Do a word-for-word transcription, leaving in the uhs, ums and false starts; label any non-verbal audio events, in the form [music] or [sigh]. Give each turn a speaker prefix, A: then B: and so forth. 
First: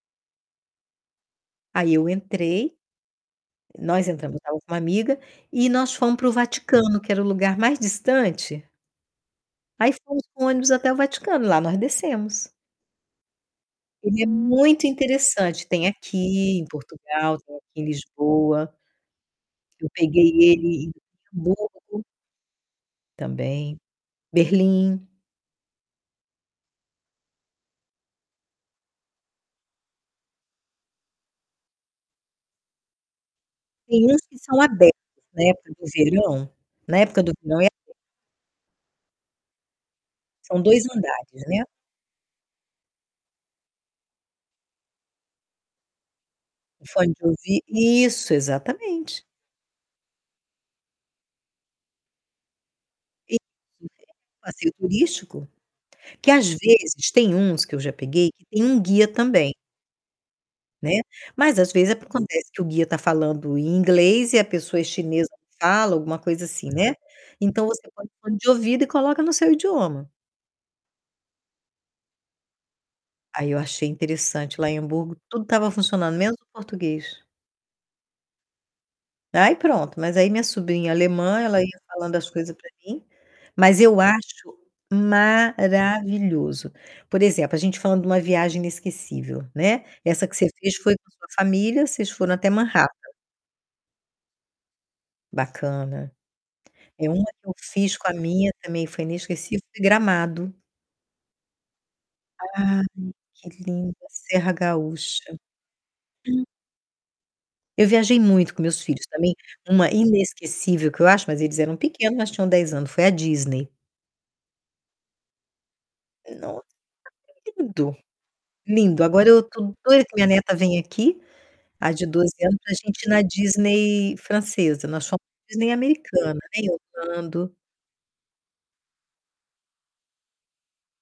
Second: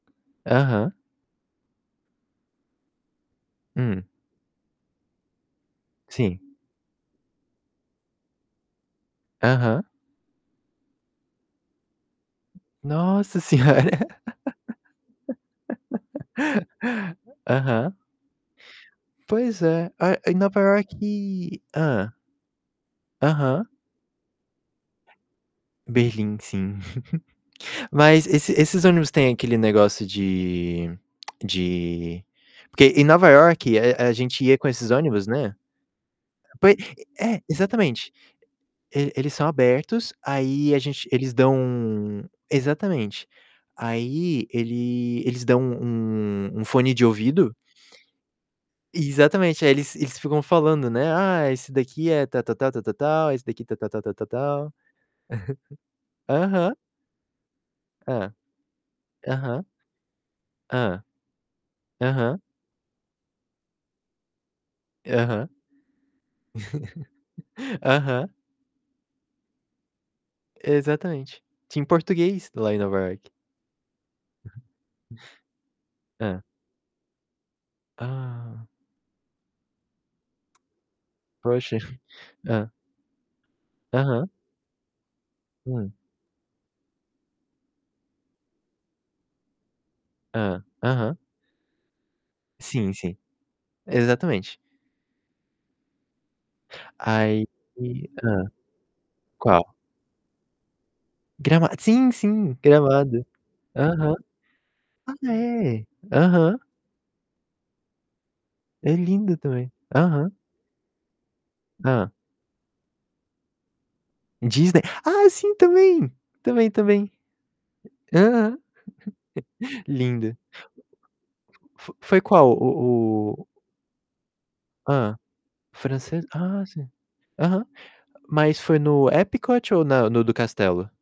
A: Aham.
B: Aí eu entrei,
A: Hum.
B: nós entramos, eu tava com uma amiga, e nós fomos para o
A: Sim.
B: Vaticano, que era o lugar mais distante
A: Aham.
B: aí fomos com ônibus até o Vaticano, lá nós descemos.
A: Nossa Senhora!
B: Ele é muito interessante, tem aqui em
A: [laughs]
B: Portugal, tem aqui em
A: Aham.
B: Lisboa.
A: Pois
B: Eu
A: é, a
B: peguei
A: em Nova
B: ele em
A: Ioque
B: Hamburgo
A: hã? Aham.
B: também, Berlim.
A: Berlim, sim. [chuckles] Mas esse esses ônibus têm aquele negócio de de porque em Nova Iorque, e
B: Tem
A: a
B: uns que
A: gente ia
B: são
A: com esses
B: abertos,
A: ônibus,
B: né, na
A: né.
B: época do verão.
A: Poi
B: Na época do
A: é,
B: verão é abe
A: exatamente. E eles são abertos,
B: São
A: aí a
B: dois
A: gente eles
B: andares,
A: dão
B: né?
A: exatamente. Aí ele eles dão um um
B: O
A: fone de
B: fone de
A: ouvido
B: ouvi isso, exatamente.
A: Exatamente, aí eles eles ficam falando, né, "Ah, esse daqui é tal, tal, tal, tal, tal, tal,
B: E
A: esse daqui tal, tal, tal,
B: [unintelligible]
A: tal, tal".
B: passeio turístico, que às
A: [chuckles] Aham.
B: vezes tem uns que eu já peguei,
A: Hã.
B: que tem um guia também
A: Aham.
B: né,
A: Hã.
B: mas às vezes
A: Aham.
B: acontece que o guia tá falando em inglês e a pessoa é chinesa, não
A: Aham.
B: fala, alguma coisa assim, né. Então, você
A: [chuckles]
B: põe o
A: Aham.
B: fone de ouvido e coloca no seu idioma.
A: Exatamente. Tinha em português lá em Nova Iorque.
B: Aí eu achei interessante,
A: Aham.
B: lá em Hamburgo tudo tava funcionando, menos
A: Hã.
B: o português.
A: Ah.
B: Aí pronto, mas aí minha sobrinha alemã, ela
A: Poxa.
B: ia falando as coisas pra
A: Hã.
B: mim, mas eu
A: Aham.
B: acho
A: Hum.
B: maravilhoso. Por exemplo, a gente falando de uma viagem inesquecível, né, essa que você
A: Hã,
B: fez foi com a
A: aham.
B: sua família, vocês foram até Manhattan.
A: Sim, sim. Exatamente.
B: Bacana. É, uma
A: Aí
B: que eu fiz
A: ih,
B: com a
A: hã.
B: minha também foi inesquecível,
A: Qual?
B: foi Gramado.
A: Grama sim, sim,
B: Ai,
A: gramado.
B: que linda a
A: Aham.
B: Serra Gaúcha.
A: Ah, é.
B: Hum.
A: Aham.
B: Eu viajei muito com meus
A: É
B: filhos também.
A: lindo também.
B: Uma
A: Aham.
B: inesquecível que eu acho, mas eles eram
A: Hã.
B: pequenos, mas tinham dez anos, foi a Disney.
A: Disney. Ah, sim, também.
B: Nossa,
A: Também, também.
B: lindo,
A: Aham.
B: lindo. Agora eu tô
A: [chuckles]
B: doida que minha
A: Lindo.
B: neta vem aqui, a
A: F
B: de
A: foi
B: doze
A: qual
B: anos, pra gente ir na
A: o o
B: Disney francesa. Nós
A: Hã?
B: fomos na Disney
A: Francês?
B: americana,
A: Ah,
B: em
A: sim.
B: Orlando
A: Aham. Mas foi no Epcot ou na no do castelo?